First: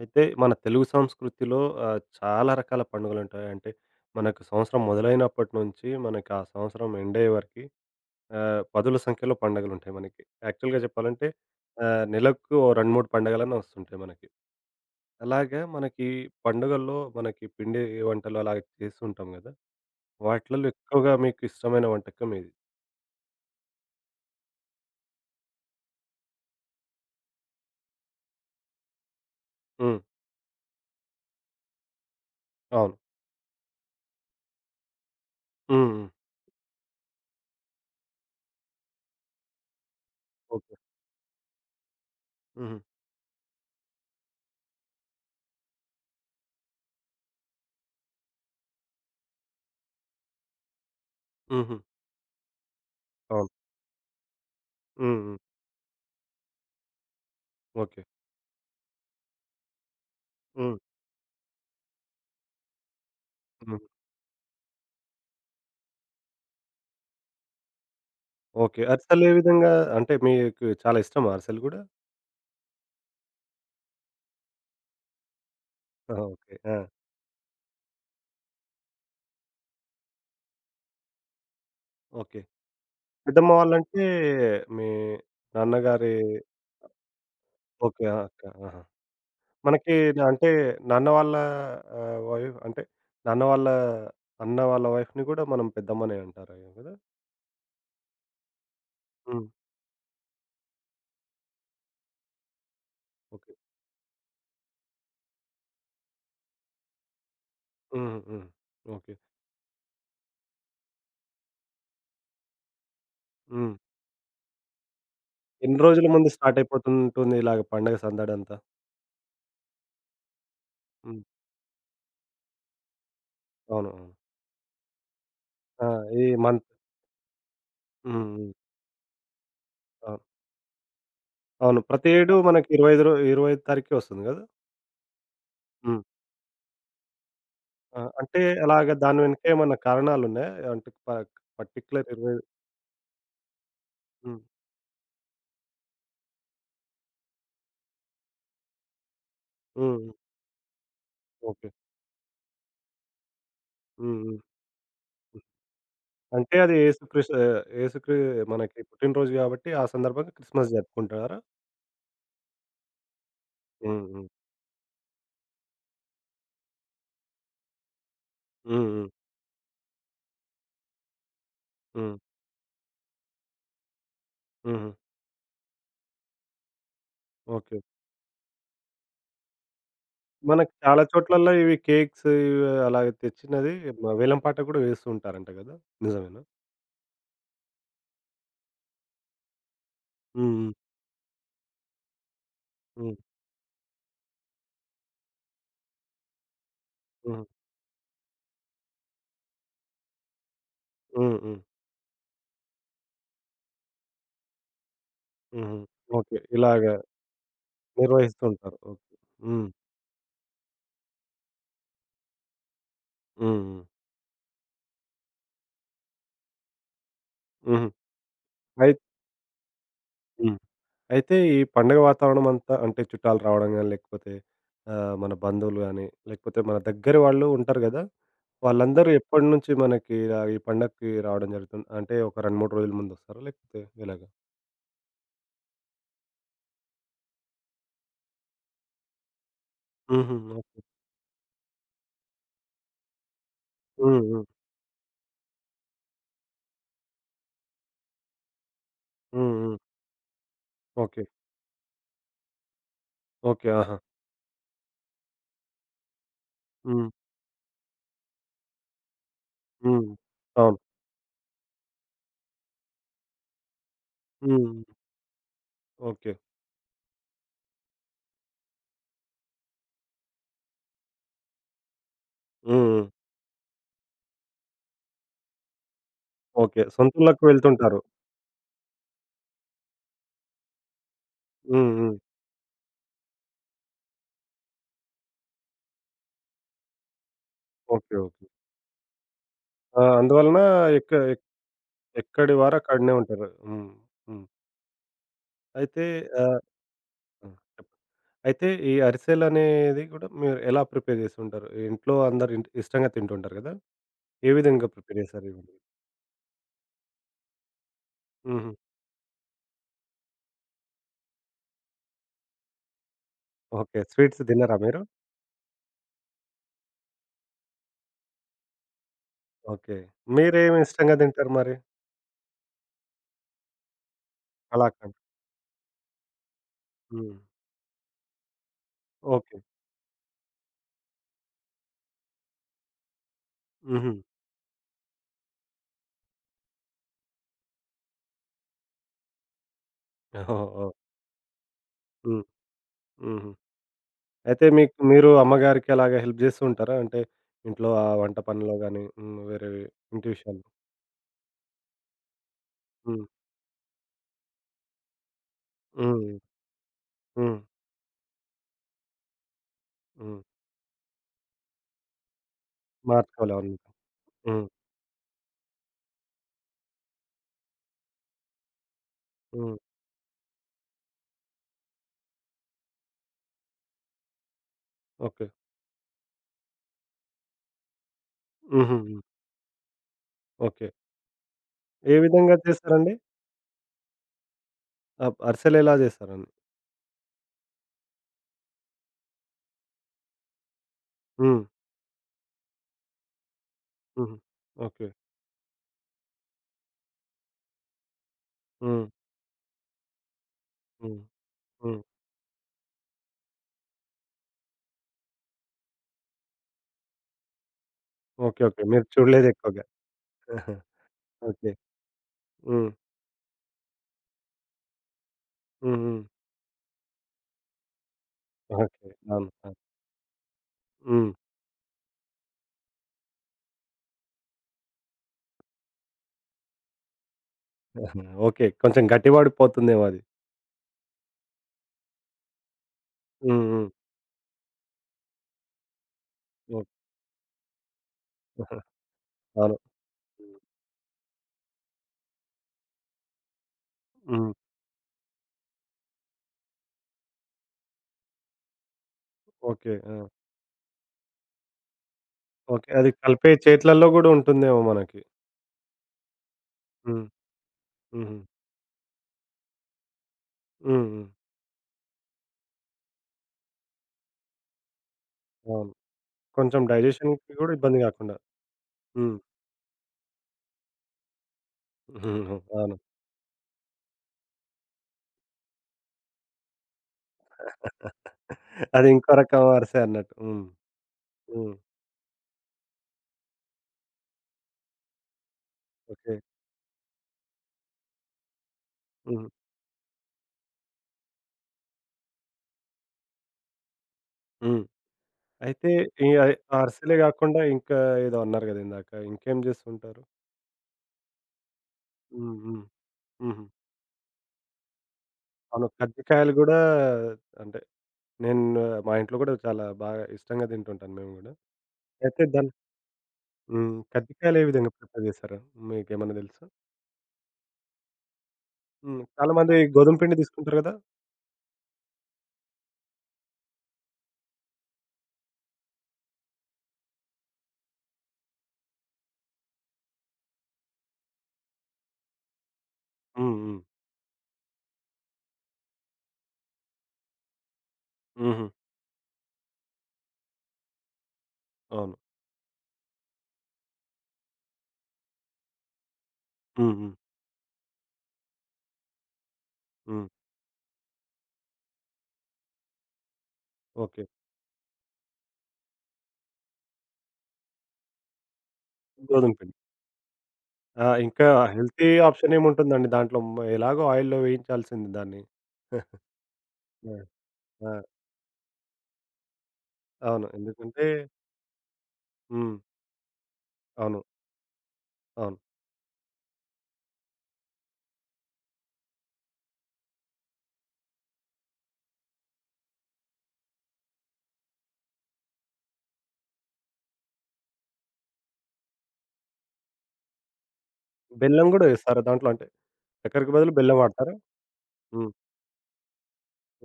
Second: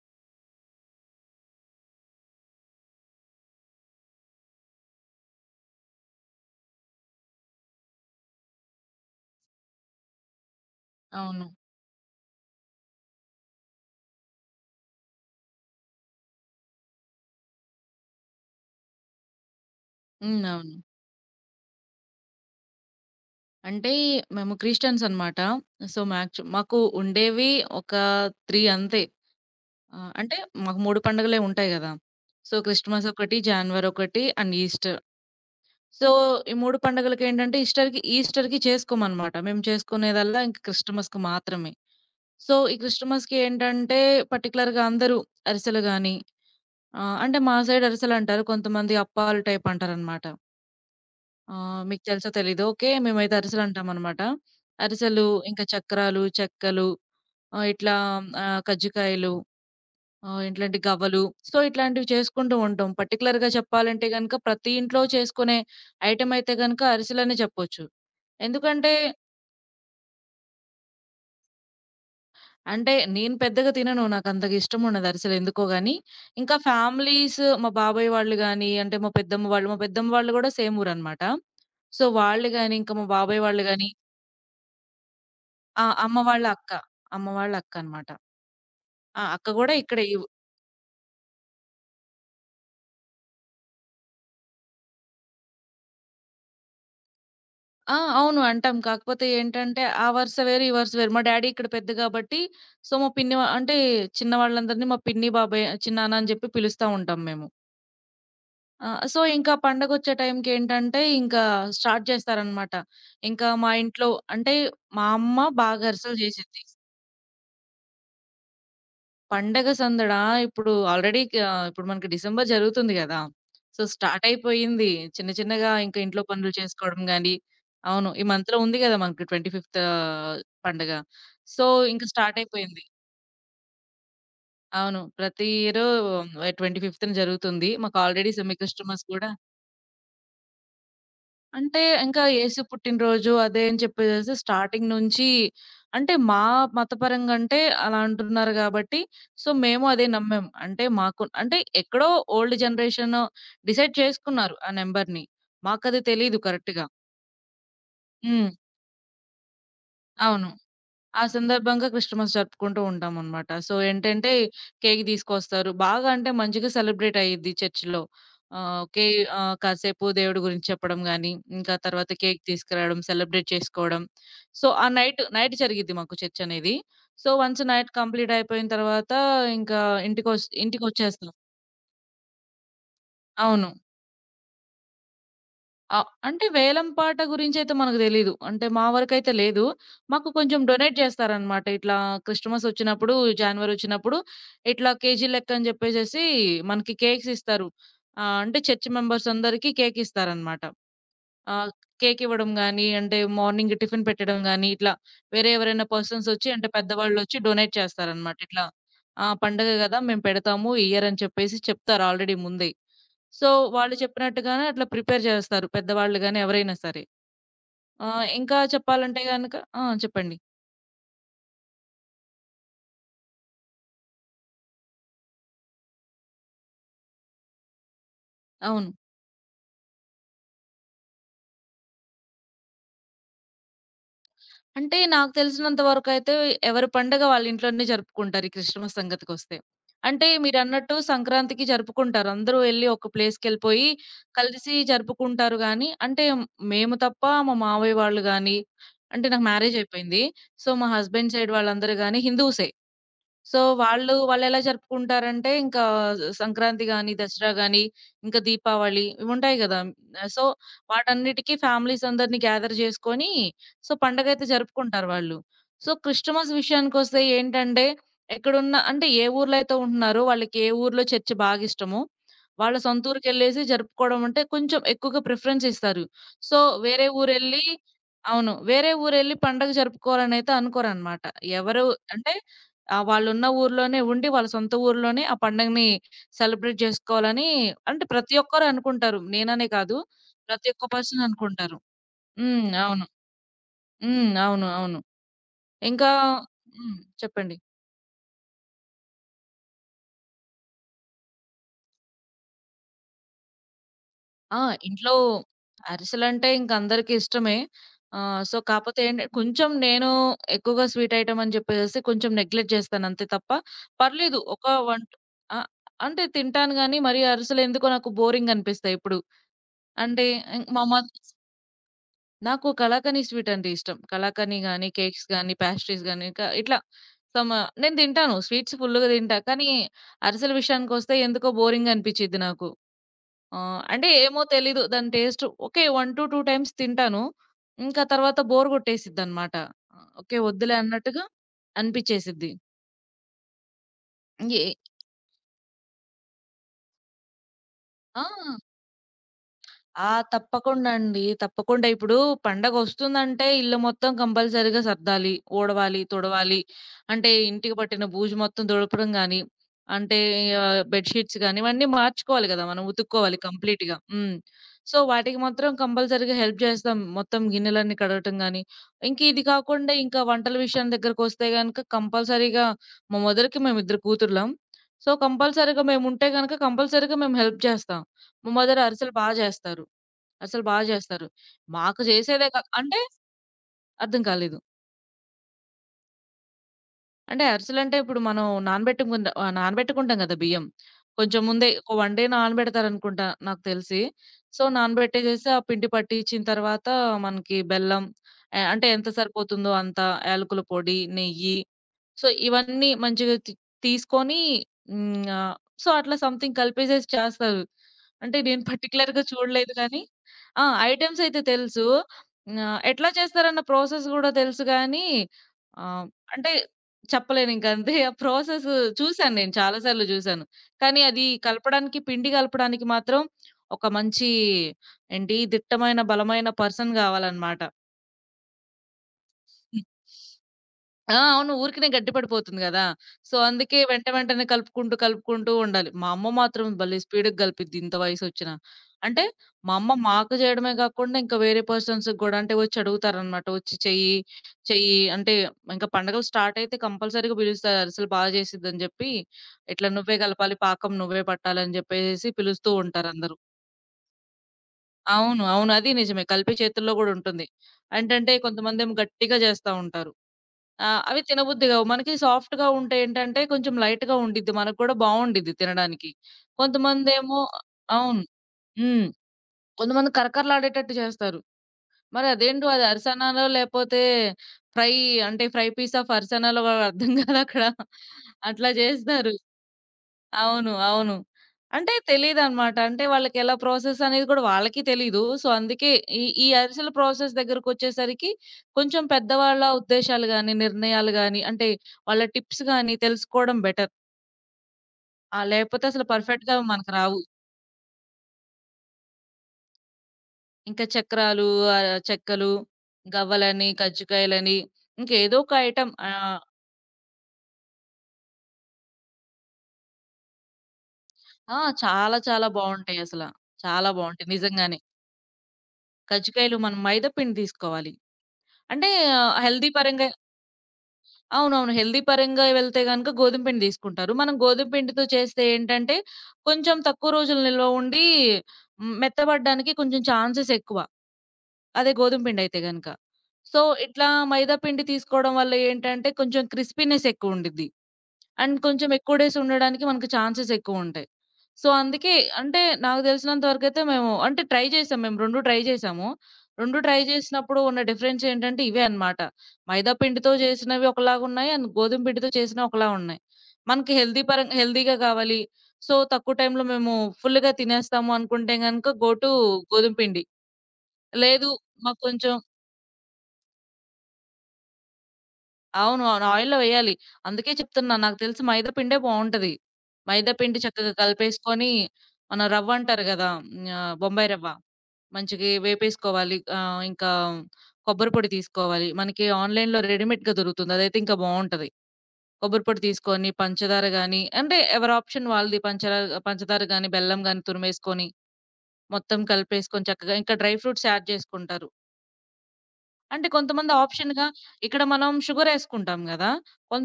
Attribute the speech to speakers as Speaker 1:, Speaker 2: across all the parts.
Speaker 1: అయితే మన తెలుగు సంస్కృతిలో చాలా రకాల పండుగలుంటాయి. అంటే మనకు సంవత్సరం మొదలైనప్పటి నుంచి మనకి ఆ సంవత్సరం ఎండయ్యే వరకి పదుల సంఖ్యలో పండుగలుంటాయి మనకి. యాక్చువల్‌గా చెప్పాలంటే
Speaker 2: అవును.
Speaker 1: నెలకు ఓ 2, 3 పండుగలన్నా వస్తుంటాయి మనకి. అలాగా మనకి పండుగల్లో మనకి పిండి వంటలు అలాగ చేస్తుంటాం గదా!
Speaker 2: హ్మ్.
Speaker 1: వాటిలలో
Speaker 2: అవును.
Speaker 1: ఎక్కువగా మీకు ఇష్టమైన వంటకం ఏది?
Speaker 2: అంటే మేము క్రిస్టియన్స్ అన్నమాట. సో, మాకు ఉండేవి ఒక 3 అంతే.
Speaker 1: హ్మ్.
Speaker 2: అంటే మాకు 3 పండుగలే ఉంటాయి గదా! సో,
Speaker 1: అవును.
Speaker 2: క్రిస్టమస్ ఒకటి, జాన్వరి ఒకటి అండ్ ఈస్టర్.
Speaker 1: హ్మ్. హ్మ్.
Speaker 2: సో, ఈ 3 పండుగలకేంటంటే ఈస్టర్‌కి ఈస్టర్‌కి చేసుకోమన్నమాట. మేము చేసుకునేదల్లా ఇంక
Speaker 1: ఓకే.
Speaker 2: క్రిస్టమస్‌కి మాత్రమే. సో,
Speaker 1: హుహు.
Speaker 2: ఈ క్రిస్టమస్‌కి ఏంటంటే పర్టిక్యులర్‌గా అందరూ అరిసెలు గాని అంటే మా సైడ్ అరిసెలంటారు. కొంతమంది అప్పాలు టైప్ అంటారన్నమాట. ఆ!
Speaker 1: హుహు.
Speaker 2: మీకు తెలుసో తెలీదో. ఓకే, మేమైతే
Speaker 1: అవును.
Speaker 2: అరిసెలంటామనమాట.
Speaker 1: హ్మ్.
Speaker 2: అరిసెలు,
Speaker 1: హ్మ్.
Speaker 2: ఇంకా చక్రాలు, చెక్కలు, ఇట్లా
Speaker 1: ఓకే.
Speaker 2: కజ్జికాయలు,
Speaker 1: హ్మ్.
Speaker 2: ఏంట్లంటే గవ్వలు. సో, ఇట్లాంటివి చేసుకుంటూ ఉంటాం. పర్టిక్యులర్‌గా
Speaker 1: హ్మ్.
Speaker 2: చెప్పాలంటే గనక ప్రతి ఇంట్లో చేసుకునే ఐటెమ్ అయితే గనక అరిసెలనే చెప్పొచ్చు.
Speaker 1: ఓకే.
Speaker 2: ఎందుకంటే
Speaker 1: అరిసెలు ఏ విధంగా అంటే మీకు చాలా ఇష్టమా అరిసెలు గూడా?
Speaker 2: అంటే నేను పెద్దగా తినను. నాకంతగా ఇష్టముండదు అరిసెలు ఎందుకో గాని.
Speaker 1: ఆహా! ఓకే.
Speaker 2: ఇంకా
Speaker 1: ఆ!
Speaker 2: ఫ్యామిలీస్ మా బాబాయ్ వాళ్ళు గాని, అంటే మా పెద్దమ్మ వాళ్ళు గూడా సేమ్ ఊరనమాట. So,
Speaker 1: okay.
Speaker 2: వాళ్ళు గాని, ఇంకా మా బాబాయ్
Speaker 1: పెద్దమ్మ
Speaker 2: వాళ్ళు గాని.
Speaker 1: వాళ్ళంటే మీ
Speaker 2: ఆ!
Speaker 1: నాన్నగారి.
Speaker 2: అమ్మ వాళ్ళ అక్క. అమ్మ వాళ్ళ
Speaker 1: ఓకే.
Speaker 2: అక్కనమాట.
Speaker 1: ఆ! అక్క. ఆహా!
Speaker 2: ఆ! అక్క గూడా
Speaker 1: మనకి
Speaker 2: ఇక్కడే
Speaker 1: అంటే నాన్న వాళ్ళ వైఫ్ అంటే నాన్న వాళ్ళ అన్న వాళ్ళ వైఫ్‌ని గూడా మనం పెద్దమ్మనే అంటారు గదా!
Speaker 2: ఆ! అవును అంటాం. కాకపోతే
Speaker 1: హ్మ్.
Speaker 2: ఏంటంటే, ఆ వరుస వేరు, ఈ వరుస వేరు. మా డ్యాడీ ఇక్కడ పెద్ద గాబట్టి, సో, మా పిన్ని వా
Speaker 1: ఓకే.
Speaker 2: అంటే చిన్న వాళ్ళందరిని మా పిన్ని, బాబాయ్, చిన్నాన్న అని జెప్పి పిలుస్తా ఉంటాం మేము.
Speaker 1: హ్మ్. హ్మ్.
Speaker 2: ఆ!
Speaker 1: ఓకే.
Speaker 2: సో, ఇంకా పండగొచ్చే టైంకేంటంటే, ఇంకా స్టార్ట్ జేస్తారనమాట. ఇంకా మా
Speaker 1: హ్మ్.
Speaker 2: ఇంట్లో అంటే, మా అమ్మ
Speaker 1: ఎన్ని
Speaker 2: బాగా
Speaker 1: రోజుల
Speaker 2: అరిసెలు
Speaker 1: ముందు స్టార్ట్
Speaker 2: జేసిద్ది.
Speaker 1: అయిపోతుంటుంది ఇలాగ పండగ సందడంతా?
Speaker 2: పండగ సందడా ఇప్పుడు
Speaker 1: హ్మ్.
Speaker 2: ఆల్రెడీ క ఇప్పుడు మనకి డిసెంబర్ జరుగుతుంది గదా! సో,
Speaker 1: అవును. అవును.
Speaker 2: స్టార్ట్ అయిపోయింది. చిన్న చిన్నగా
Speaker 1: ఆ!
Speaker 2: ఇంకా ఇంట్లో
Speaker 1: ఈ
Speaker 2: పనులు
Speaker 1: మంత్.
Speaker 2: చేసుకోవడం గాని. అవును,
Speaker 1: హ్మ్.
Speaker 2: ఈ
Speaker 1: హ్మ్.
Speaker 2: మంత్‌లో ఉంది గదా! మనకి 25థ్
Speaker 1: అవును.
Speaker 2: పండగ. సో,
Speaker 1: అవును.
Speaker 2: ఇంక
Speaker 1: ప్రతి ఏడు
Speaker 2: స్టార్ట్
Speaker 1: మనకి
Speaker 2: అయిపోయింది.
Speaker 1: 25 తారీఖే వస్తుంది గదా!
Speaker 2: అవును, ప్రతి ఇయరు
Speaker 1: హ్మ్.
Speaker 2: 25థ్‌న జరుగుతుంది. మాకు
Speaker 1: ఆ!
Speaker 2: ఆల్రెడీ
Speaker 1: అంటే
Speaker 2: సెమీ
Speaker 1: అలాగా
Speaker 2: కస్టమర్స్
Speaker 1: దాని
Speaker 2: కూడా
Speaker 1: వెనక ఏమన్నా కారణాలున్నాయా? అంటే
Speaker 2: అంటే
Speaker 1: పర్టిక్యులర్
Speaker 2: ఇంకా
Speaker 1: 25.
Speaker 2: యేసు పుట్టినరోజు అదే అని చెప్పేసేసి
Speaker 1: హ్మ్.
Speaker 2: స్టార్టింగ్ నుంచి అంటే మా మతపరంగా అంటే అలా అంటున్నారు గాబట్టి, సో, మేము
Speaker 1: హ్మ్.
Speaker 2: అదే
Speaker 1: హ్మ్.
Speaker 2: నమ్మాం. అంటే మాకు అంటే
Speaker 1: ఓకే.
Speaker 2: ఎక్కడో ఓల్డ్ జనరేషన్ డిసైడ్
Speaker 1: హ్మ్. హ్మ్.
Speaker 2: చేసుకున్నారు ఆ నంబర్‌ని. మాకది తెలీదు
Speaker 1: అంటే అది
Speaker 2: కరెక్ట్‌గా.
Speaker 1: యేసుక్రీస్తు ఆహ్, యేసుక్రీ
Speaker 2: హ్మ్.
Speaker 1: మనకి పుట్టినరోజు గాబట్టి ఆ సందర్భంగా
Speaker 2: అవును.
Speaker 1: క్రిస్మస్
Speaker 2: ఆ
Speaker 1: జరుపుకుంటారా?
Speaker 2: సందర్భంగా క్రిస్టమస్ జరుపుకుంటూ ఉంటామనమాట. సో,
Speaker 1: హ్మ్. హ్మ్.
Speaker 2: ఏంటంటే కేక్ తీసుకొస్తారు. బాగా అంటే మంచిగా సెలబ్రేట్ అయ్యిద్ది చర్చ్‌లో.
Speaker 1: హ్మ్.
Speaker 2: ఓకే.
Speaker 1: హ్మ్.
Speaker 2: కాసేపు దేవుడి గురించి చెప్పడం గాని, ఇంకా తర్వాత
Speaker 1: హ్మ్.
Speaker 2: కేక్ తీసుకురావడం, సెలబ్రేట్ చేసుకోవడం. సో, ఆ
Speaker 1: హుహు.
Speaker 2: నైట్ నైట్ జరిగిద్ది మాకు చర్చ్ అనేది. So, once
Speaker 1: okay.
Speaker 2: Night complete అయిపోయిన తర్వాత ఇంకా ఇంటికొస్
Speaker 1: మనకి చాలా
Speaker 2: ఇంటికొచ్చేస్తాం.
Speaker 1: చోట్లల్లో ఇవి కేక్స్ ఇవి అలాగ
Speaker 2: అవును.
Speaker 1: తెచ్చినది వేలం పాట గూడా వేస్తూ ఉంటారంట గదా!
Speaker 2: ఆ!
Speaker 1: నిజమేనా?
Speaker 2: అంటే వేలం పాట గురించైతే మనకు తెలీదు. అంటే మా వరకైతే లేదు. మాకు కొంచెం
Speaker 1: హ్మ్.
Speaker 2: డొనేట్ చేస్తారనమాట. ఇట్లా క్రిస్టమస్ ఒచ్చినప్పుడు,
Speaker 1: హ్మ్.
Speaker 2: జాన్వరి ఒచ్చినప్పుడు ఇట్లా కేజీ లెక్కని జెప్పేసేసి మనకి కేక్స్
Speaker 1: హ్మ్. హ్మ్.
Speaker 2: ఇస్తారు. అంటే చర్చ్ మెంబర్స్ అందరికీ కేక్ ఇస్తారనమాట.
Speaker 1: హ్మ్. హ్మ్.
Speaker 2: ఆహ్, కేక్ ఇవ్వడం గాని, అంటే మార్నింగ్ టిఫిన్ పెట్టడం గాని, ఇట్లా వేరే
Speaker 1: హుహు.
Speaker 2: ఎవరైనా పర్సన్స్
Speaker 1: ఓకే.
Speaker 2: ఒచ్చి అంటే
Speaker 1: ఇలాగ
Speaker 2: పెద్దవాళ్ళొచ్చి డొనేట్ చేస్తారనమాట. ఇట్లా.
Speaker 1: నిర్వహిస్తుంటారు. ఓకే.
Speaker 2: ఆ! పండగ
Speaker 1: హ్మ్.
Speaker 2: గదా! మేము పెడతాము ఈ ఇయర్ అని చెప్పేసి చెప్తారు ఆల్రెడీ ముందే. సో,
Speaker 1: హ్మ్. హ్మ్.
Speaker 2: వాళ్ళు చెప్పినట్టుగానే అట్లా ప్రిపేర్ చేస్తారు. పెద్దవాళ్ళు గాని ఎవరైనా సరే.
Speaker 1: హుహు.
Speaker 2: ఇంకా
Speaker 1: అయి
Speaker 2: చెప్పాలంటే గనక ఆ! చెప్పండి.
Speaker 1: హ్మ్. అయితే ఈ పండగ వాతావరణం అంతా అంటే చుట్టాలు రావడం గాని, లేకపోతే మన బంధువులు గాని, లేకపోతే మన దగ్గర వాళ్ళు ఉంటారు గదా!
Speaker 2: అవును.
Speaker 1: వాళ్ళందరూ ఎప్పటినుంచి మనకి ఈ పండక్కి రావడం జరుగుతుంది? అంటే ఒక 2, 3 రోజుల ముందొస్తారా? లేకపోతే ఎలాగా?
Speaker 2: అంటే నాకు తెలిసినంత వరకైతే ఎవరి పండగ వాళ్ళ ఇంట్లోనే జరుపుకుంటారు. ఈ క్రిస్టమస్ సంగతికొస్తే. అంటే
Speaker 1: హుహు. ఓకే.
Speaker 2: మీరన్నట్టు సంక్రాంతికి జరుపుకుంటారు. అందరూ వెళ్లి ఒక ప్లేస్‌కెళ్ళిపోయి
Speaker 1: హ్మ్. హ్మ్.
Speaker 2: కలిసి జరుపుకుంటారు గానీ, అంటే మేము తప్ప మా మావయ్య వాళ్ళు గాని అంటే నాకు
Speaker 1: హ్మ్.
Speaker 2: మ్యారేజ్
Speaker 1: హ్మ్.
Speaker 2: అయిపోయింది. సో, మా
Speaker 1: ఓకే.
Speaker 2: హస్బెండ్ సైడ్ వాళ్ళందరూ గాని హిందువుసే. So,
Speaker 1: okay. ఆహా!
Speaker 2: వాళ్ళు వాళ్ళెలా జరుపుకుంటారంటే, ఇంకా సంక్రాంతి
Speaker 1: హ్మ్.
Speaker 2: గాని, దసరా గాని, ఇంకా దీపావళి ఇవుంటాయి గదా!
Speaker 1: హ్మ్.
Speaker 2: సో,
Speaker 1: అవును.
Speaker 2: వాటన్నిటికి ఫ్యామిలీస్ అందరిని గ్యాదర్ జేసుకొని, సో, పండగైతే
Speaker 1: హ్మ్.
Speaker 2: జరుపుకుంటారు వాళ్ళు. So,
Speaker 1: okay.
Speaker 2: క్రిస్టమస్ విషయానికొస్తే ఏంటంటే, ఎక్కడున్న అంటే ఏ ఊర్లో అయితే ఉంటున్నారో, వాళ్ళకి ఏ ఊర్లో చర్చ్ బాగిష్టమో, వాళ్ళ
Speaker 1: హ్మ్.
Speaker 2: సొంత
Speaker 1: హ్మ్.
Speaker 2: ఊరికెళ్ళేసి జరుపుకోవడం అంటే కొంచెం ఎక్కువగా ప్రిఫరెన్స్ ఇస్తారు. So,
Speaker 1: okay.
Speaker 2: వేరే
Speaker 1: సొంతూర్లకు
Speaker 2: ఊరెళ్లి
Speaker 1: వెళ్తుంటారు.
Speaker 2: అవును. వేరే ఊరెళ్లి పండగ జరుపుకోవాలనైతే అనుకోరనమాట. ఎవరు
Speaker 1: హ్మ్. హ్మ్.
Speaker 2: అంటే ఆ! వాళ్ళున్న ఊర్లోనే ఉండి, వాళ్ళ సొంత ఊర్లోనే ఆ పండగని సెలబ్రేట్ జేసుకోవాలని అంటే
Speaker 1: ఓకే.
Speaker 2: ప్రతి
Speaker 1: ఓకే.
Speaker 2: ఒక్కరు అనుకుంటారు. నేననే కాదు.
Speaker 1: ఆ! అందువలన
Speaker 2: ప్రతి ఒక్క
Speaker 1: ఎక్క
Speaker 2: పర్సన్ అనుకుంటారు.
Speaker 1: ఎక్కడి
Speaker 2: హ్మ్.
Speaker 1: వారు
Speaker 2: అవును.
Speaker 1: అక్కడనే ఉంటారు. హ్మ్.
Speaker 2: హ్మ్.
Speaker 1: హ్మ్.
Speaker 2: అవును, అవును.
Speaker 1: అయితే
Speaker 2: ఇంకా
Speaker 1: ఆహ్,
Speaker 2: హ్మ్.
Speaker 1: హ్మ్.
Speaker 2: చెప్పండి.
Speaker 1: చెప్పండి. అయితే ఈ అరిసెలనేది గూడా మీరు ఎలా ప్రిపేర్ జేస్తుంటారు? ఇంట్లో అందరు ఇష్టంగా తింటుంటారు గదా! ఏ
Speaker 2: ఆ!
Speaker 1: విధంగా
Speaker 2: ఇంట్లో
Speaker 1: ప్రిపేర్ జేస్తారు ఇవి?
Speaker 2: అరిసెలంటే ఇంక అందరికీ ఇష్టమే. సో,
Speaker 1: హుహు.
Speaker 2: కాపోతే ఏంటే కొంచెం నేను ఎక్కువగా స్వీట్ ఐటెమ్ అని జెప్పేసేసి కొంచెం నెగ్లెక్ట్ జేస్తాను అంతే తప్ప.
Speaker 1: ఓకే.
Speaker 2: పర్లేదు
Speaker 1: స్వీట్స్
Speaker 2: ఒక
Speaker 1: తినరా మీరు?
Speaker 2: వంట ఆ! అంటే తింటాను గానీ, మరి అరిసెలెందుకో నాకు బోరింగ్ అనిపిస్తాయి ఇప్పుడు.
Speaker 1: ఓకే.
Speaker 2: అంటే
Speaker 1: మీరేమి
Speaker 2: మా మ
Speaker 1: ఇష్టంగా తింటారు మరి?
Speaker 2: నాకు కలాకండ్ స్వీట్ అంటే ఇష్టం. కలాకండ్ గాని,
Speaker 1: కలాకండ్.
Speaker 2: కేక్స్ గాని, పేస్ట్రీస్ గాని ఇంకా ఇట్లా
Speaker 1: హ్మ్.
Speaker 2: సమ నేను తింటాను. స్వీట్స్ ఫుల్‌గా తింటా.
Speaker 1: ఓకే.
Speaker 2: కానీ అరిసెల విషయానికొస్తే ఎందుకో బోరింగ్ అనిపిచ్చిద్ది నాకు. అంటే
Speaker 1: హుహు.
Speaker 2: ఏమో తెలీదు. దాని టేస్ట్ ఓకే. 1-2 టైమ్స్ తింటాను. ఇంకా తర్వాత బోర్ కొట్టేసిద్దనమాట. ఓకే, వద్దులే
Speaker 1: ఓహో!
Speaker 2: అన్నట్టుగా
Speaker 1: హ్మ్.
Speaker 2: అనిపిచ్చేసిద్ది.
Speaker 1: హుహు.
Speaker 2: ఏ
Speaker 1: అయితే మీకు మీరు అమ్మగారికి అలాగా హెల్ప్ జేస్తూ ఉంటారా? అంటే ఇంట్లో ఆ
Speaker 2: ఆ!
Speaker 1: వంట పనిలో గాని, హ్మ్. వేరేవి
Speaker 2: ఆ!
Speaker 1: ఇంటి విషయాల్లో.
Speaker 2: తప్పకుండా అండి, తప్పకుండా. ఇప్పుడు
Speaker 1: హ్మ్.
Speaker 2: పండగొస్తుందంటే ఇల్లు మొత్తం కంపల్సరీగా సర్దాలి, ఊడవాలి,
Speaker 1: హ్మ్.
Speaker 2: తుడవాలి. అంటే
Speaker 1: హ్మ్.
Speaker 2: ఇంటికి పట్టిన బూజు మొత్తం తుడపడం గాని, అంటే
Speaker 1: హ్మ్.
Speaker 2: బెడ్‌షీట్స్ గాని ఇవన్నీ మార్చుకోవాలి కదా! మనం ఉతుక్కోవాలి
Speaker 1: మార్చుకోవాలి. అవును.
Speaker 2: కంప్లీట్‌గా. హ్మ్.
Speaker 1: హ్మ్.
Speaker 2: సో, వాటికి మాత్రం కంపల్సరీగా హెల్ప్ చేస్తాం. మొత్తం గిన్నెలన్నీ కడగటం గాని, ఇంక ఇది
Speaker 1: హ్మ్.
Speaker 2: కాకుండా ఇంకా వంటల విషయం దగ్గరకొస్తే గనక కంపల్సరీగా మా మదర్‌కి మేమిద్దరు కూతుర్లం. So,
Speaker 1: okay.
Speaker 2: కంపల్సరీగా మేముంటే గనక కంపల్సరీగా మేము హెల్ప్ చేస్తాం. మా మదర్
Speaker 1: హుహు.
Speaker 2: అరిసెలు
Speaker 1: హ్మ్.
Speaker 2: బా చేస్తారు. అరిసెలు బా
Speaker 1: ఓకే.
Speaker 2: జేస్తారు. మాకు
Speaker 1: ఏ
Speaker 2: జేసేదే
Speaker 1: విధంగా
Speaker 2: క అంటే
Speaker 1: చేస్తారండి?
Speaker 2: అర్థం కాలేదు.
Speaker 1: అరిసెలెలా చేస్తారండి?
Speaker 2: అంటే అరిసెలంటే ఇప్పుడు మనం నానబెట్టుకుంటాం గదా! బియ్యం. కొంచెం
Speaker 1: హ్మ్.
Speaker 2: ముందే ఒక 1 డే నానబెడతారనుకుంటా నాకు తెలిసి.
Speaker 1: హుహు.
Speaker 2: So,
Speaker 1: okay.
Speaker 2: నానబెట్టేసేసి ఆ పిండి పట్టిచ్చిన తర్వాత మనకి బెల్లం, అంటే
Speaker 1: హ్మ్.
Speaker 2: ఎంత సరిపోతుందో అంత యాలకుల పొడి,
Speaker 1: హ్మ్.
Speaker 2: నెయ్యి.
Speaker 1: హ్మ్.
Speaker 2: సో, ఇవన్నీ మంచిగా తీసుకొని హ్మ్. సో, అట్లా సంథింగ్ కలిపేసేసి చేస్తారు. అంటే
Speaker 1: ఓకే.
Speaker 2: నేను
Speaker 1: ఓకే. మీరు
Speaker 2: పర్టిక్యులర్‌గా
Speaker 1: చూడలేదు
Speaker 2: చూడలేదు
Speaker 1: ఎక్కువగా.
Speaker 2: కానీ ఆ! ఐటెమ్స్ అయితే
Speaker 1: ఓకే.
Speaker 2: తెలుసు.
Speaker 1: హ్మ్.
Speaker 2: ఎట్లా చేస్తారన్న ప్రాసెస్ గూడా తెలుసు గానీ
Speaker 1: హ్మ్.
Speaker 2: ఆహ్,
Speaker 1: హ్మ్.
Speaker 2: అంటే చెప్పలేనింక అంతే. ఆ ప్రాసెస్
Speaker 1: ఓకే.
Speaker 2: చూసాను.
Speaker 1: అవును.
Speaker 2: నేను చాలా
Speaker 1: అవును.
Speaker 2: సార్లు చూసాను. కానీ అది
Speaker 1: హ్మ్.
Speaker 2: కలపడానికి పిండి కలపడానికి మాత్రం ఒక మంచి ఏంటి దిట్టమైన బలమైన పర్సన్ గావాలన్నమాట.
Speaker 1: ఓకే. కొంచెం గట్టిపడిపోతుందేమో అది.
Speaker 2: ఆ! అవును. ఊరికనే గట్టి పడిపోతుంది గదా! సో,
Speaker 1: హ్మ్.
Speaker 2: అందుకే
Speaker 1: హ్మ్.
Speaker 2: వెంట వెంటనే కలుపుకుంటూ, కలుపుకుంటూ ఉండాలి. మా అమ్మ మాత్రం
Speaker 1: ఓకే.
Speaker 2: భలే స్పీడ్‌గా గలిపిద్ది ఇంత వయసొచ్చినా. అంటే మా
Speaker 1: అవును.
Speaker 2: అమ్మ మాకు చేయడమే గాకుండా ఇంకా వేరే పర్సన్స్‌కి గూడా అంటే వచ్చి అడుగుతారనమాట. వచ్చి చెయ్యి,
Speaker 1: హ్మ్.
Speaker 2: చెయ్యి అంటే ఇంకా పండగలు స్టార్ట్ అయితే కంపల్సరీగా పిలుస్తారు అరిసెలు బా చేసిద్దని జెప్పి. ఇట్లా
Speaker 1: ఓకే.
Speaker 2: నువ్వే
Speaker 1: ఆ!
Speaker 2: కలపాలి, పాకం నువ్వే పట్టాలని జెప్పేసేసి పిలుస్తూ
Speaker 1: ఓకే. అది
Speaker 2: ఉంటారందరూ.
Speaker 1: కలిపే చేతులలో గూడా ఉంటుందేమో మనకి.
Speaker 2: అవును, అవును. అది నిజమే. కలిపే చేతుల్లో గూడా
Speaker 1: హ్మ్.
Speaker 2: ఉంటుంది. ఏంటంటే
Speaker 1: హుహు.
Speaker 2: కొంతమందేమో గట్టిగా జేస్తా ఉంటారు. ఆ!
Speaker 1: హ్మ్.
Speaker 2: అవి
Speaker 1: హ్మ్.
Speaker 2: తినబుద్ధి గావు. మనకి సాఫ్ట్‌గా ఉంటే ఏంటంటే కొంచెం లైట్‌గా ఉండిద్ది. మనకు గూడా బావుండిద్ది
Speaker 1: అవును.
Speaker 2: తినడానికి.
Speaker 1: కొంచెం
Speaker 2: కొంతమందేమో
Speaker 1: డైజెషన్‌కి గూడా ఇబ్బంది
Speaker 2: అవును.
Speaker 1: గాకుండా.
Speaker 2: హ్మ్.
Speaker 1: హ్మ్.
Speaker 2: కొంతమంది కరకరలాడేటట్టు చేస్తారు. మరి
Speaker 1: హుహు.
Speaker 2: అదేంటో అది
Speaker 1: అవును.
Speaker 2: అరిసెనాలో లేపోతే ఫ్రై అంటే ఫ్రై పీస్ ఆఫ్ అరిసెనాలో అర్థం గాదక్కడ. అట్లా
Speaker 1: అది ఇంకో
Speaker 2: జేస్తారు.
Speaker 1: రకం అరిసె అన్నట్టు. హ్మ్.
Speaker 2: అవును, అవును.
Speaker 1: హ్మ్.
Speaker 2: అంటే తెలీదనమాట. అంటే వాళ్ళకెలా ప్రాసెస్ అనేది కూడా వాళ్ళకి తెలీదు. సో, అందుకే ఈ
Speaker 1: ఓకే.
Speaker 2: ఈ అరిసెల ప్రాసెస్ దగ్గరకొచ్చేసరికి కొంచెం
Speaker 1: హ్మ్.
Speaker 2: పెద్దవాళ్ళ ఉద్దేశాలు గాని, నిర్ణయాలు గాని, అంటే వాళ్ళ టిప్స్ గాని తెలుసుకోవడం బెటర్.
Speaker 1: హ్మ్.
Speaker 2: ఆ! లేపోతే
Speaker 1: అయితే
Speaker 2: అసలు
Speaker 1: ఈ
Speaker 2: పర్ఫెక్ట్‌గా
Speaker 1: అయి
Speaker 2: మనకు
Speaker 1: అరిసెలే
Speaker 2: రావు.
Speaker 1: గాకుండా ఇంకా ఏదో అన్నారు గదా! ఇందాక. ఇంకేం జేస్తుంటారు?
Speaker 2: ఇంకా చక్రాలు, చెక్కలు,
Speaker 1: హ్మ్. హ్మ్. హుహు.
Speaker 2: గవ్వలని, కజ్జికాయలని ఇంకేదో ఒక
Speaker 1: అవును.
Speaker 2: ఐటెమ్.
Speaker 1: కజ్జికాయలు గూడా అంటే నేను మా ఇంట్లో గూడా చాలా బాగా ఇష్టంగా తింటుంటాను మేము గూడా.
Speaker 2: ఆ! చాలా
Speaker 1: అయితే
Speaker 2: చాలా
Speaker 1: దాన్ని.
Speaker 2: బావుంటాయసల. చాలా
Speaker 1: హ్మ్.
Speaker 2: బావుంటాయి
Speaker 1: కజ్జికాయలు ఏ
Speaker 2: నిజంగానే.
Speaker 1: విధంగా ప్రిపేర్ జేస్తారు? మీకేమన్నా
Speaker 2: కజ్జికాయలు
Speaker 1: తెలుసా?
Speaker 2: మనం మైదా పిండి తీసుకోవాలి. అంటే
Speaker 1: హ్మ్. చాలా
Speaker 2: హెల్తీ
Speaker 1: మంది
Speaker 2: పరంగా
Speaker 1: గోధుమ పిండి తీసుకుంటారు గదా!
Speaker 2: అవునవును. హెల్తీ పరంగా వెళ్తే గనక గోధుమ పిండి తీసుకుంటారు. మనం గోధుమ పిండితో చేస్తే ఏంటంటే, కొంచెం తక్కువ రోజులు నిల్వ ఉండి హ్మ్, మెత్తబడ్డానికి కొంచెం ఛాన్సెస్ ఎక్కువ. అదే గోధుమ పిండయితే గనక.
Speaker 1: హ్మ్.
Speaker 2: సో,
Speaker 1: హ్మ్.
Speaker 2: ఇట్లా మైదా పిండి తీసుకోవడం వల్ల ఏంటంటే, కొంచెం క్రిస్పీనెస్ ఎక్కువుండిద్ది. అండ్
Speaker 1: హుహు.
Speaker 2: కొంచెం ఎక్కువ డేస్ ఉండడానికి మనకు ఛాన్సెస్ ఎక్కువుంటాయి. సో, అందుకే
Speaker 1: అవును.
Speaker 2: అంటే నాకు తెలిసినంత వరకైతే మేము అంటే ట్రై చేసాం. మేము 2 ట్రై చేసాము. 2
Speaker 1: హ్మ్.
Speaker 2: ట్రై
Speaker 1: హ్మ్.
Speaker 2: చేసినప్పుడు ఉన్న డిఫరెన్స్ ఏంటంటే ఇవే అన్నమాట. మైదా
Speaker 1: హ్మ్.
Speaker 2: పిండితో చేసినవి ఒకలాగున్నాయి. అండ్ గోధుమ పిండితో చేసినవి ఒకలా ఉన్నాయి. మనకి హెల్తీ
Speaker 1: ఓకే.
Speaker 2: పరంగా హెల్తీగా కావాలి. సో, తక్కువ టైంలో మేము ఫుల్‌గా తినేస్తాము అనుకుంటే గనుక గో టు
Speaker 1: గోధుమ పిండి.
Speaker 2: గోధుమ పిండి.
Speaker 1: ఆ! ఇంకా
Speaker 2: లేదు మాకు
Speaker 1: హెల్తీ
Speaker 2: కొంచెం
Speaker 1: ఆప్షన్ ఏముంటుందండి దాంట్లో. ఎలాగో ఆయిల్‌లో వేయించాల్సింది దాన్ని. ఆ!
Speaker 2: అవును, అవును. ఆయిల్‌లో వేయాలి. అందుకే
Speaker 1: ఆ!
Speaker 2: చెప్తున్నా నాకు తెలిసి మైదా పిండే బావుంటది. మైదా
Speaker 1: అవును.
Speaker 2: పిండి చక్కగా
Speaker 1: ఎందుకంటే
Speaker 2: కలిపేసుకొని, మన
Speaker 1: హ్మ్.
Speaker 2: రవ్వంటారు గదా! హ్మ్.
Speaker 1: అవును.
Speaker 2: బొంబాయి రవ్వ మంచిగా
Speaker 1: అవును.
Speaker 2: వేపేసుకోవాలి. ఇంకా కొబ్బరి పొడి తీసుకోవాలి. మనకి ఆన్‌లైన్‌లో రెడీమేడ్‌గా దొరుకుతుంది. అదైతే ఇంకా బావుంటది. కొబ్బరి పొడి తీసుకొని, పంచదార గాని అంటే ఎవరి ఆప్షన్ వాళ్ళది పంచదార గాని, బెల్లం గాని తురిమేసుకొని, మొత్తం కలిపేసుకొని చక్కగా ఇంకా డ్రై ఫ్రూట్స్ యాడ్ చేసుకుంటారు.
Speaker 1: బెల్లం గూడా ఏస్తారా దాంట్లో? అంటే
Speaker 2: అంటే
Speaker 1: చక్కెరకు
Speaker 2: కొంతమంది
Speaker 1: బదులు బెల్లం
Speaker 2: ఆప్షన్‌గా
Speaker 1: వాడతారా?
Speaker 2: ఇక్కడ మనం
Speaker 1: హ్మ్.
Speaker 2: షుగరేసుకుంటాం గదా!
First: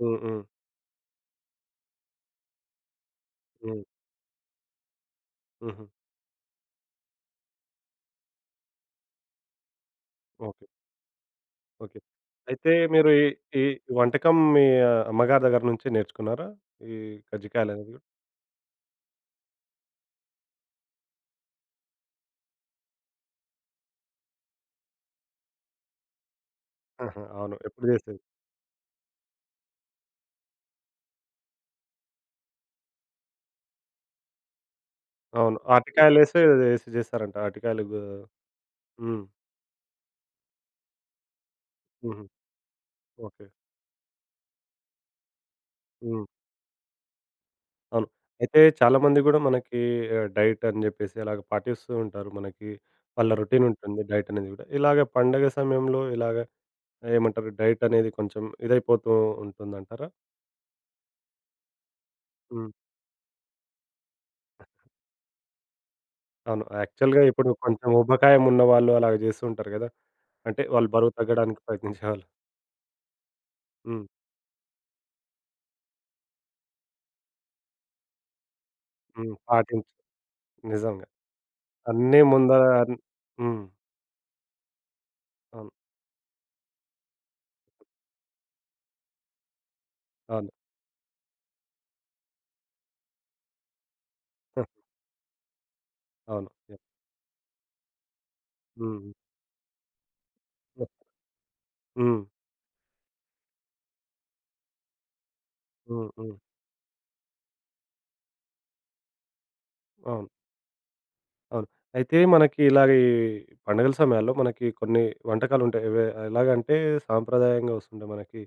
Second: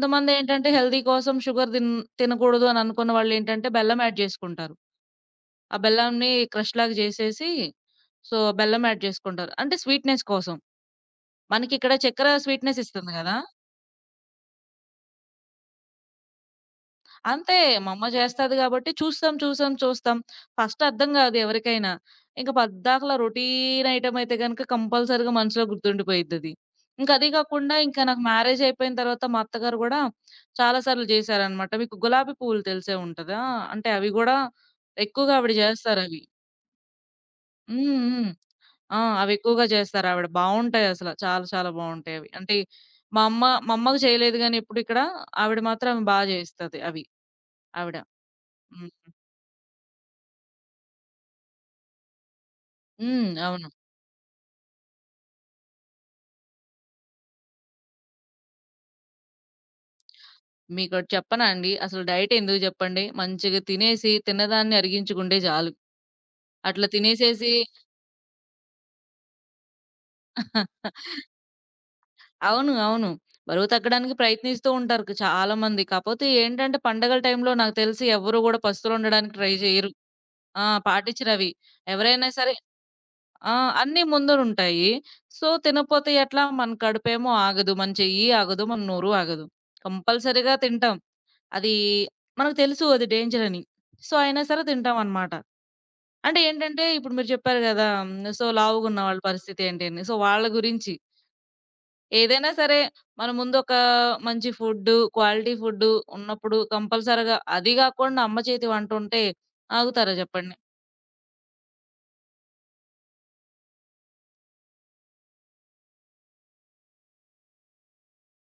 Speaker 1: హ్మ్. హ్మ్.
Speaker 2: హెల్తీ కోసం షుగర్ తిన్ తినకూడదు అని అనుకున్న వాళ్ళేంటంటే
Speaker 1: హ్మ్.
Speaker 2: బెల్లం యాడ్ జేసుకుంటారు. ఆ
Speaker 1: హుహు.
Speaker 2: బెల్లంని క్రష్ లాగా జేసేసి సో, బెల్లం యాడ్ జేసుకుంటారు. అంటే స్వీట్‌నెస్ కోసం.
Speaker 1: ఓకే.
Speaker 2: మనకిక్కడ
Speaker 1: ఓకే.
Speaker 2: చక్కెర
Speaker 1: అయితే
Speaker 2: స్వీట్‌నెస్
Speaker 1: మీరు
Speaker 2: ఇస్తుంది
Speaker 1: ఈ
Speaker 2: గదా!
Speaker 1: ఈ వంటకం మీ అమ్మగారి దగ్గర నుంచే నేర్చుకున్నారా? ఈ
Speaker 2: అంతే.
Speaker 1: కజ్జికాయలనేది
Speaker 2: మా
Speaker 1: గూడా?
Speaker 2: అమ్మ జేస్తది గాబట్టి చూస్తాం, చూస్తాం, చూస్తాం. ఫస్ట్ అర్థం గాదు ఎవరికైనా. ఇంక పద్దాకలా రొటీన్ ఐటెమ్ అయితే గనక కంపల్సరీగా మనసులో గుర్తుండిపోయిద్దది. ఇంకా
Speaker 1: ఆహా!
Speaker 2: అదీ
Speaker 1: అవును.
Speaker 2: గాకుండా
Speaker 1: ఎప్పుడు
Speaker 2: ఇంకా
Speaker 1: జేసేది?
Speaker 2: నాకు మ్యారేజ్ అయిపోయిన తర్వాత మా అత్తగారు గూడా చాలా సార్లు జేశారనమాట. మీకు గులాబీ పువ్వులు తెలిసే ఉంటదా? అంటే అవి గూడా ఎక్కువగా ఆవిడ
Speaker 1: అవును.
Speaker 2: జేస్తారవి.
Speaker 1: అరటికాయలేసి ఏదో ఏసి జేస్తారంట. అరటికాయలు
Speaker 2: హ్మ్. హ్మ్. ఆ!
Speaker 1: హ్మ్.
Speaker 2: అవెక్కువగా జేస్తారావిడ. బావుంటాయసల. చాలా చాలా
Speaker 1: హుహు.
Speaker 2: బావుంటాయవి. అంటే మా అమ్మ
Speaker 1: ఓకే.
Speaker 2: మా అమ్మకి చేయలేదు గానీ ఎప్పుడు ఇక్కడ. ఆవిడ మాత్రం బా
Speaker 1: హ్మ్.
Speaker 2: జేస్తది అవి ఆవిడ.
Speaker 1: అవును. అయితే
Speaker 2: హ్మ్.
Speaker 1: చాలామంది గూడా మనకి డైట్ అని జెప్పేసి అలాగ పాటిస్తూ ఉంటారు. మనకి
Speaker 2: హ్మ్.
Speaker 1: వాళ్ళ రొటీన్
Speaker 2: అవును.
Speaker 1: ఉంటుంది డైట్ అనేది గూడా. ఇలాగ పండగ సమయంలో ఇలాగ ఏమంటారు డైట్ అనేది కొంచెం ఇదైపోతూ ఉంటుందంటారా?
Speaker 2: మీకోటి చెప్పనా అండి? అసలు డైట్ ఎందుకు
Speaker 1: హ్మ్.
Speaker 2: జెప్పండి? మంచిగా తినేసి తిన్నదాన్ని అరిగించుకుంటే జాలు.
Speaker 1: అవును.
Speaker 2: అట్లా
Speaker 1: యాక్చువల్‌గా ఇప్పుడు
Speaker 2: తినేసేసి.
Speaker 1: కొంచెం ఊబకాయం ఉన్నవాళ్ళు అలాగ జేస్తూ ఉంటారు గదా! అంటే వాళ్ళు బరువు తగ్గడానికి ప్రయత్నించేవాళ్ళు.
Speaker 2: అవును, అవును. బరువు
Speaker 1: హ్మ్.
Speaker 2: తగ్గడానికి ప్రయత్నిస్తూ ఉంటారు చాలా మంది. కాపోతే ఏంటంటే పండగల టైంలో నాకు తెలిసి ఎవ్వరు గూడా
Speaker 1: హ్మ్.
Speaker 2: పస్తులుండడానికి ట్రై జెయ్యరు.
Speaker 1: పాటించు.
Speaker 2: ఆ!
Speaker 1: నిజంగా.
Speaker 2: పాటించరవి.
Speaker 1: అన్నీ
Speaker 2: ఎవరైనా సరే
Speaker 1: ముందర
Speaker 2: ఆ!
Speaker 1: హ్మ్.
Speaker 2: అన్నీ ముందరుంటాయి. సో,
Speaker 1: అవును.
Speaker 2: తినపోతే ఎట్లా? మన కడుపేమో ఆగదు. మన చెయ్యి ఆగదు. మన నోరు ఆగదు.
Speaker 1: అవును.
Speaker 2: కంపల్సరీగా తింటాం. అది మనకు తెలుసు అది డేంజరని. సో, అయినా సరే
Speaker 1: హ,
Speaker 2: తింటామనమాట. అంటే
Speaker 1: అవును. యాహ్!
Speaker 2: ఏంటంటే, ఇప్పుడు మీరు చెప్పారు గదా! హ్మ్. సో, లావుగున్న
Speaker 1: హ్మ్.
Speaker 2: వాళ్ళ పరిస్థితి ఏంటి అని. సో, వాళ్ళ
Speaker 1: హ్మ్.
Speaker 2: గురించి
Speaker 1: హ్మ్.
Speaker 2: ఏదైనా సరే, మన ముందొక మంచి ఫుడ్డు, క్వాలిటీ ఫుడ్డు
Speaker 1: హ్మ్. హ్మ్.
Speaker 2: ఉన్నప్పుడు కంపల్సరీగా అది గాకుండా అమ్మ చేతి వంటుంటే ఆగుతారా
Speaker 1: అవును.
Speaker 2: జెప్పండి?
Speaker 1: అవును. అయితే మనకి ఇలాగ ఈ పండుగల సమయాల్లో మనకి కొన్ని వంటకాలుంటాయి. ఎలాగంటే సాంప్రదాయంగా వస్తుంటాయి మనకి.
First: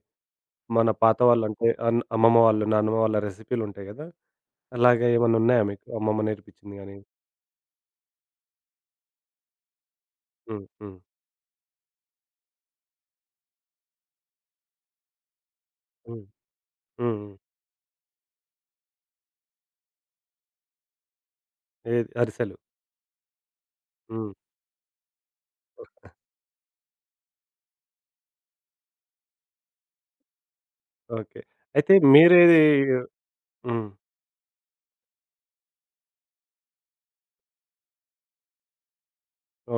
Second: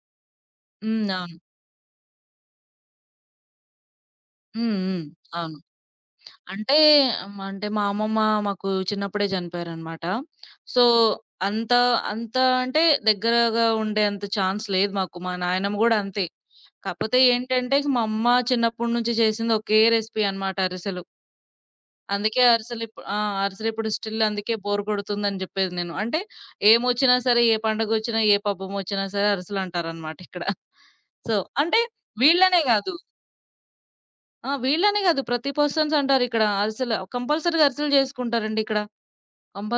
Speaker 1: మన
Speaker 2: హ్మ్.
Speaker 1: పాత
Speaker 2: అవును.
Speaker 1: వాళ్ళంటే అమ్మమ్మ వాళ్ళు, నాన్నమ్మ వాళ్ళ రెసిపీలుంటాయి గదా!
Speaker 2: హ్మ్. హ్మ్.
Speaker 1: అలాగే ఏమన్నా
Speaker 2: అవును.
Speaker 1: ఉన్నాయా మీకు అమ్మమ్మ
Speaker 2: అంటే
Speaker 1: నేర్పించింది గాని?
Speaker 2: హ్మ్. అంటే మా అమ్మమ్మ మాకు చిన్నప్పుడే చనిపోయారనమాట.
Speaker 1: హ్మ్.
Speaker 2: సో,
Speaker 1: హ్మ్.
Speaker 2: అంత అంత అంటే దగ్గరగా ఉండేంత ఛాన్స్ లేదు మాకు. మా నాయనమ్మ గూడా అంతే.
Speaker 1: హ్మ్. హ్మ్.
Speaker 2: కాపోతే
Speaker 1: హ్మ్.
Speaker 2: ఏంటంటే, మా అమ్మ చిన్నప్పటి నుంచి చేసింది ఒకే రెసిపీ అనమాట, అరిసెలు.
Speaker 1: ఏది
Speaker 2: అందుకే
Speaker 1: అరిసెలు.
Speaker 2: అరిసెలు ఇప్పు ఆ! అరిసెలిప్పుడు స్టిల్
Speaker 1: హ్మ్.
Speaker 2: అందుకే బోర్ కొడుతుందని జెప్పేది నేను. అంటే ఏమొచ్చినా సరే, ఏ పండగొచ్చినా, ఏ పబ్బమొచ్చినా సరే అరిసెలంటారనమాట ఇక్కడ. So,
Speaker 1: okay.
Speaker 2: అంటే
Speaker 1: అయితే మీరేది.
Speaker 2: వీళ్ళనే గాదు.
Speaker 1: హ్మ్.
Speaker 2: ఆ! వీళ్ళనే గాదు, ప్రతి పర్సన్స్ అంటారిక్కడ అరిసెలు. కంపల్సరీగా అరిసెలు జేసుకుంటారండిక్కడ,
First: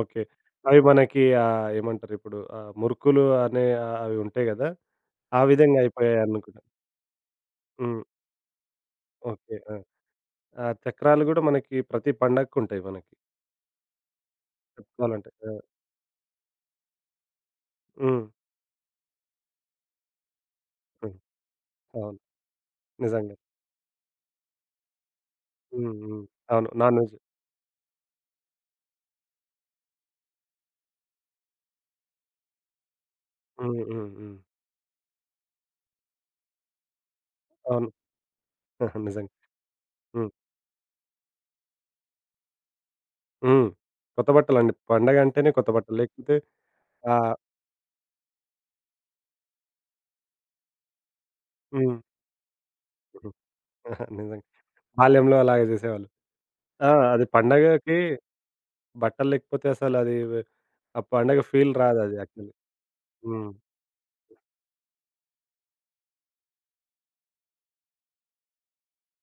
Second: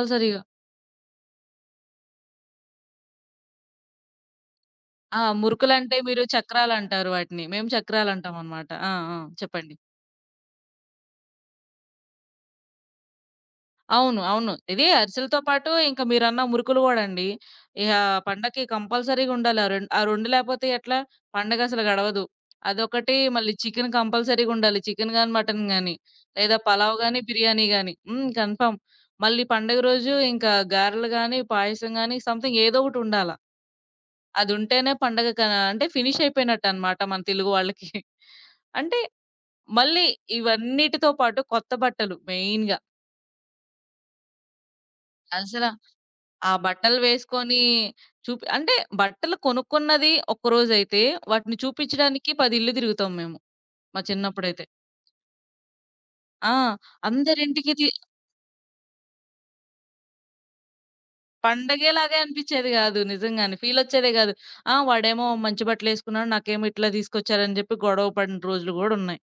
Speaker 1: ఓకే. అవి మనకి ఏమంటారు ఇప్పుడు మురుకులు అనే ఆ, అవి ఉంటాయి గదా!
Speaker 2: ఆ!
Speaker 1: ఆ విధంగా
Speaker 2: మురుకులంటే మీరు
Speaker 1: అయిపోయాయనుకుంటా.
Speaker 2: చక్రాలంటారు వాటిని. మేము
Speaker 1: హ్మ్.
Speaker 2: చక్రాలంటామనమాట. ఆ! ఆ!
Speaker 1: ఓకే.
Speaker 2: చెప్పండి.
Speaker 1: ఆ! ఆ చక్రాలు గూడా మనకి ప్రతి పండక్కుంటాయి మనకి
Speaker 2: అవును, అవును. ఇది
Speaker 1: చెప్పుకోవాలంటే.
Speaker 2: అరిసెలతో
Speaker 1: ఆ!
Speaker 2: పాటు ఇంక మీరన్న మురుకులు గూడండి. ఇగ
Speaker 1: హ్మ్.
Speaker 2: పండక్కి కంపల్సరీగా ఉండాలి. ఆ 2 లేపోతే ఎట్లా?
Speaker 1: హ్మ్.
Speaker 2: పండగసలు
Speaker 1: అవును.
Speaker 2: గడవదు. అదొకటి
Speaker 1: నిజంగా.
Speaker 2: మళ్ళీ చికెన్ కంపల్సరీగా ఉండాలి. చికెన్ గాని, మటన్
Speaker 1: హ్మ్.
Speaker 2: గాని,
Speaker 1: హ్మ్.
Speaker 2: లేదా
Speaker 1: అవును.
Speaker 2: Pulao
Speaker 1: non veg.
Speaker 2: గాని, బిర్యానీ గాని. హ్మ్. కన్ఫర్మ్. మళ్ళీ పండుగ రోజు ఇంకా గారెలు గాని, పాయసం గాని సంథింగ్ ఏదో ఒకటుండాల.
Speaker 1: హ్మ్. హ్మ్. హ్మ్.
Speaker 2: అదుంటేనే పండగ క అంటే ఫినిష్ అయిపోయినట్టనమాట మన తెలుగు వాళ్ళకి.
Speaker 1: అవును.
Speaker 2: అంటే
Speaker 1: నిజంగా.
Speaker 2: మళ్ళీ
Speaker 1: హ్మ్.
Speaker 2: ఇవన్నిటితో పాటు కొత్త బట్టలు మెయిన్‌గా.
Speaker 1: హ్మ్. కొత్త బట్టలండి. పండగంటేనే
Speaker 2: అసల
Speaker 1: కొత్త బట్టలు. లేకపోతే
Speaker 2: ఆ బట్టలు
Speaker 1: ఆహ్,
Speaker 2: వేసుకొని అంటే బట్టలు కొనుక్కున్నది ఒక్కరోజైతే, వాటిని
Speaker 1: హ్మ్.
Speaker 2: చూపించడానికి 10 ఇల్లు తిరుగుతాం మేము. మా
Speaker 1: నిజంగా.
Speaker 2: చిన్నప్పుడైతే.
Speaker 1: బాల్యంలో అలాగే జేసేవాళ్ళు.
Speaker 2: ఆ!
Speaker 1: ఆ! అది
Speaker 2: అందరింటికి తి
Speaker 1: పండగకి బట్టలు లేకపోతే అసలది ఆ పండగ ఫీల్ రాదది
Speaker 2: పండగేలాగే
Speaker 1: యాక్చువల్లీ.
Speaker 2: అనిపిచ్చేది గాదు
Speaker 1: హ్మ్.
Speaker 2: నిజంగానే. ఫీలొచ్చేదే గాదు. ఆ! వాడేమో మంచి బట్టలేసుకున్నాడు. నాకేమో ఇట్లా తీసుకొచ్చారని జెప్పి గొడవ పడిన రోజులు గూడున్నాయి.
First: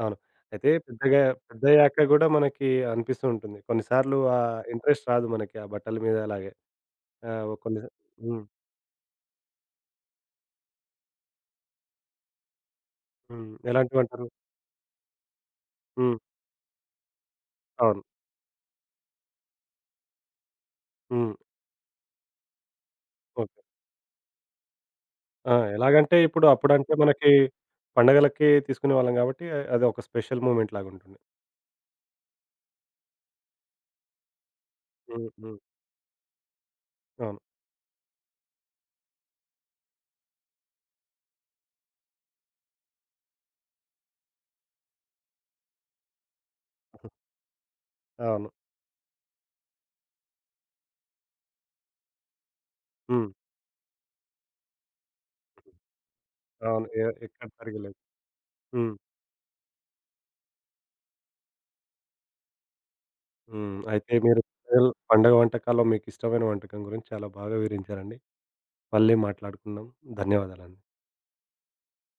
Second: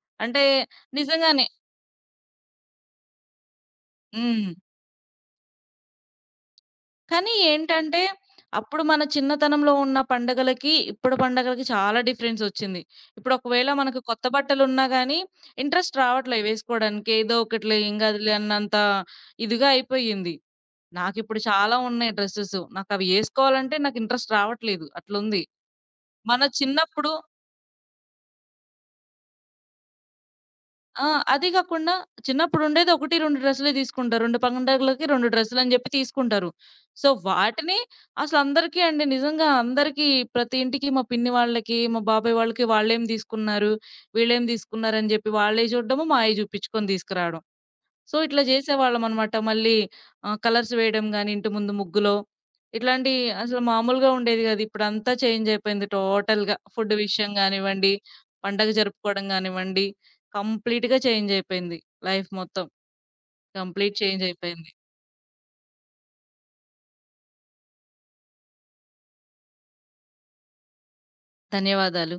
Speaker 1: అవును.
Speaker 2: అంటే
Speaker 1: అయితే పెద్దగా
Speaker 2: నిజంగానే.
Speaker 1: పెద్దయ్యాక గూడా మనకి అనిపిస్తూ ఉంటుంది. కొన్నిసార్లు ఆ
Speaker 2: హ్మ్.
Speaker 1: ఇంట్రెస్ట్ రాదు మనకి ఆ బట్టల మీద అలాగే. ఆ!
Speaker 2: కానీ
Speaker 1: కొన్ని.
Speaker 2: ఏంటంటే,
Speaker 1: హ్మ్.
Speaker 2: అప్పుడు మన చిన్నతనంలో ఉన్న పండగలకి, ఇప్పుడు పండగలకి చాలా డిఫరెన్స్ ఒచ్చింది. ఇప్పుడు
Speaker 1: హ్మ్.
Speaker 2: ఒకవేళ మనకు కొత్త
Speaker 1: ఎలాంటివంటారు?
Speaker 2: బట్టలున్నా గానీ, ఇంట్రెస్ట్
Speaker 1: హ్మ్.
Speaker 2: రావట్లే వేసుకోవడానికి. ఏదో ఒకటిలే ఏం
Speaker 1: అవును.
Speaker 2: గాదులే అన్నంత ఇదిగా అయిపోయింది.
Speaker 1: హ్మ్.
Speaker 2: నాకిప్పుడు చాలా ఉన్నాయి డ్రెసెస్. నాకవి
Speaker 1: ఓకే.
Speaker 2: ఏసుకోవాలంటే నాకు ఇంట్రెస్ట్ రావట్లేదు. అట్లుంది.
Speaker 1: ఆ! ఎలాగంటే
Speaker 2: మన
Speaker 1: ఇప్పుడు అప్పుడంటే
Speaker 2: చిన్నప్పుడు
Speaker 1: మనకి పండగలకి తీసుకునేవాళ్ళం గాబట్టి అదొక స్పెషల్ మూమెంట్
Speaker 2: ఆ!
Speaker 1: లాగుంటుంది.
Speaker 2: అది గాకుండా చిన్నప్పుడుండేది 1, 2 డ్రెస్సులే తీసుకుంటారు. 2 పండగలకి 2
Speaker 1: హ్మ్. హ్మ్.
Speaker 2: డ్రెస్సులని జెప్పి తీసుకుంటారు. సో,
Speaker 1: అవును.
Speaker 2: వాటిని అసలందరికీ అండి నిజంగా అందరికీ, ప్రతి ఇంటికి మా పిన్ని వాళ్ళకి, మా బాబాయ్ వాళ్ళకి వాళ్ళేం తీసుకున్నారు, వీళ్ళేం తీసుకున్నారని జెప్పి వాళ్ళయి జూడడము, మాయి జూపిచ్చుకొని తీసుకురావడం. సో, ఇట్లా
Speaker 1: అవును.
Speaker 2: జేసేవాళ్ళమనమాట. మళ్ళీ కలర్స్ వేయడం గాని, ఇంటి ముందు ముగ్గులో. ఇట్లాంటియి
Speaker 1: హ్మ్.
Speaker 2: అసలు మామూలుగా ఉండేది గాదు. ఇప్పుడంతా చేంజ్ అయిపోయింది టోటల్‌గా.
Speaker 1: అవును.
Speaker 2: ఫుడ్
Speaker 1: ఎ
Speaker 2: విషయం
Speaker 1: ఎక్కడ
Speaker 2: గానివ్వండి,
Speaker 1: తరగలేదు.
Speaker 2: పండగ
Speaker 1: హ్మ్.
Speaker 2: జరుపుకోవడం గానివ్వండి, కంప్లీట్‌గా చేంజ్ అయిపోయింది. లైఫ్ మొత్తం
Speaker 1: హ్మ్.
Speaker 2: కంప్లీట్
Speaker 1: అయితే
Speaker 2: చేంజ్
Speaker 1: మీరు
Speaker 2: అయిపోయింది.
Speaker 1: పండగలు పండగ వంటకాల్లో మీకిష్టమైన వంటకం గురించి చాలా బాగా వివరించారండి. మళ్ళీ మాట్లాడుకుందాం. ధన్యవాదాలండి.
Speaker 2: ధన్యవాదాలు.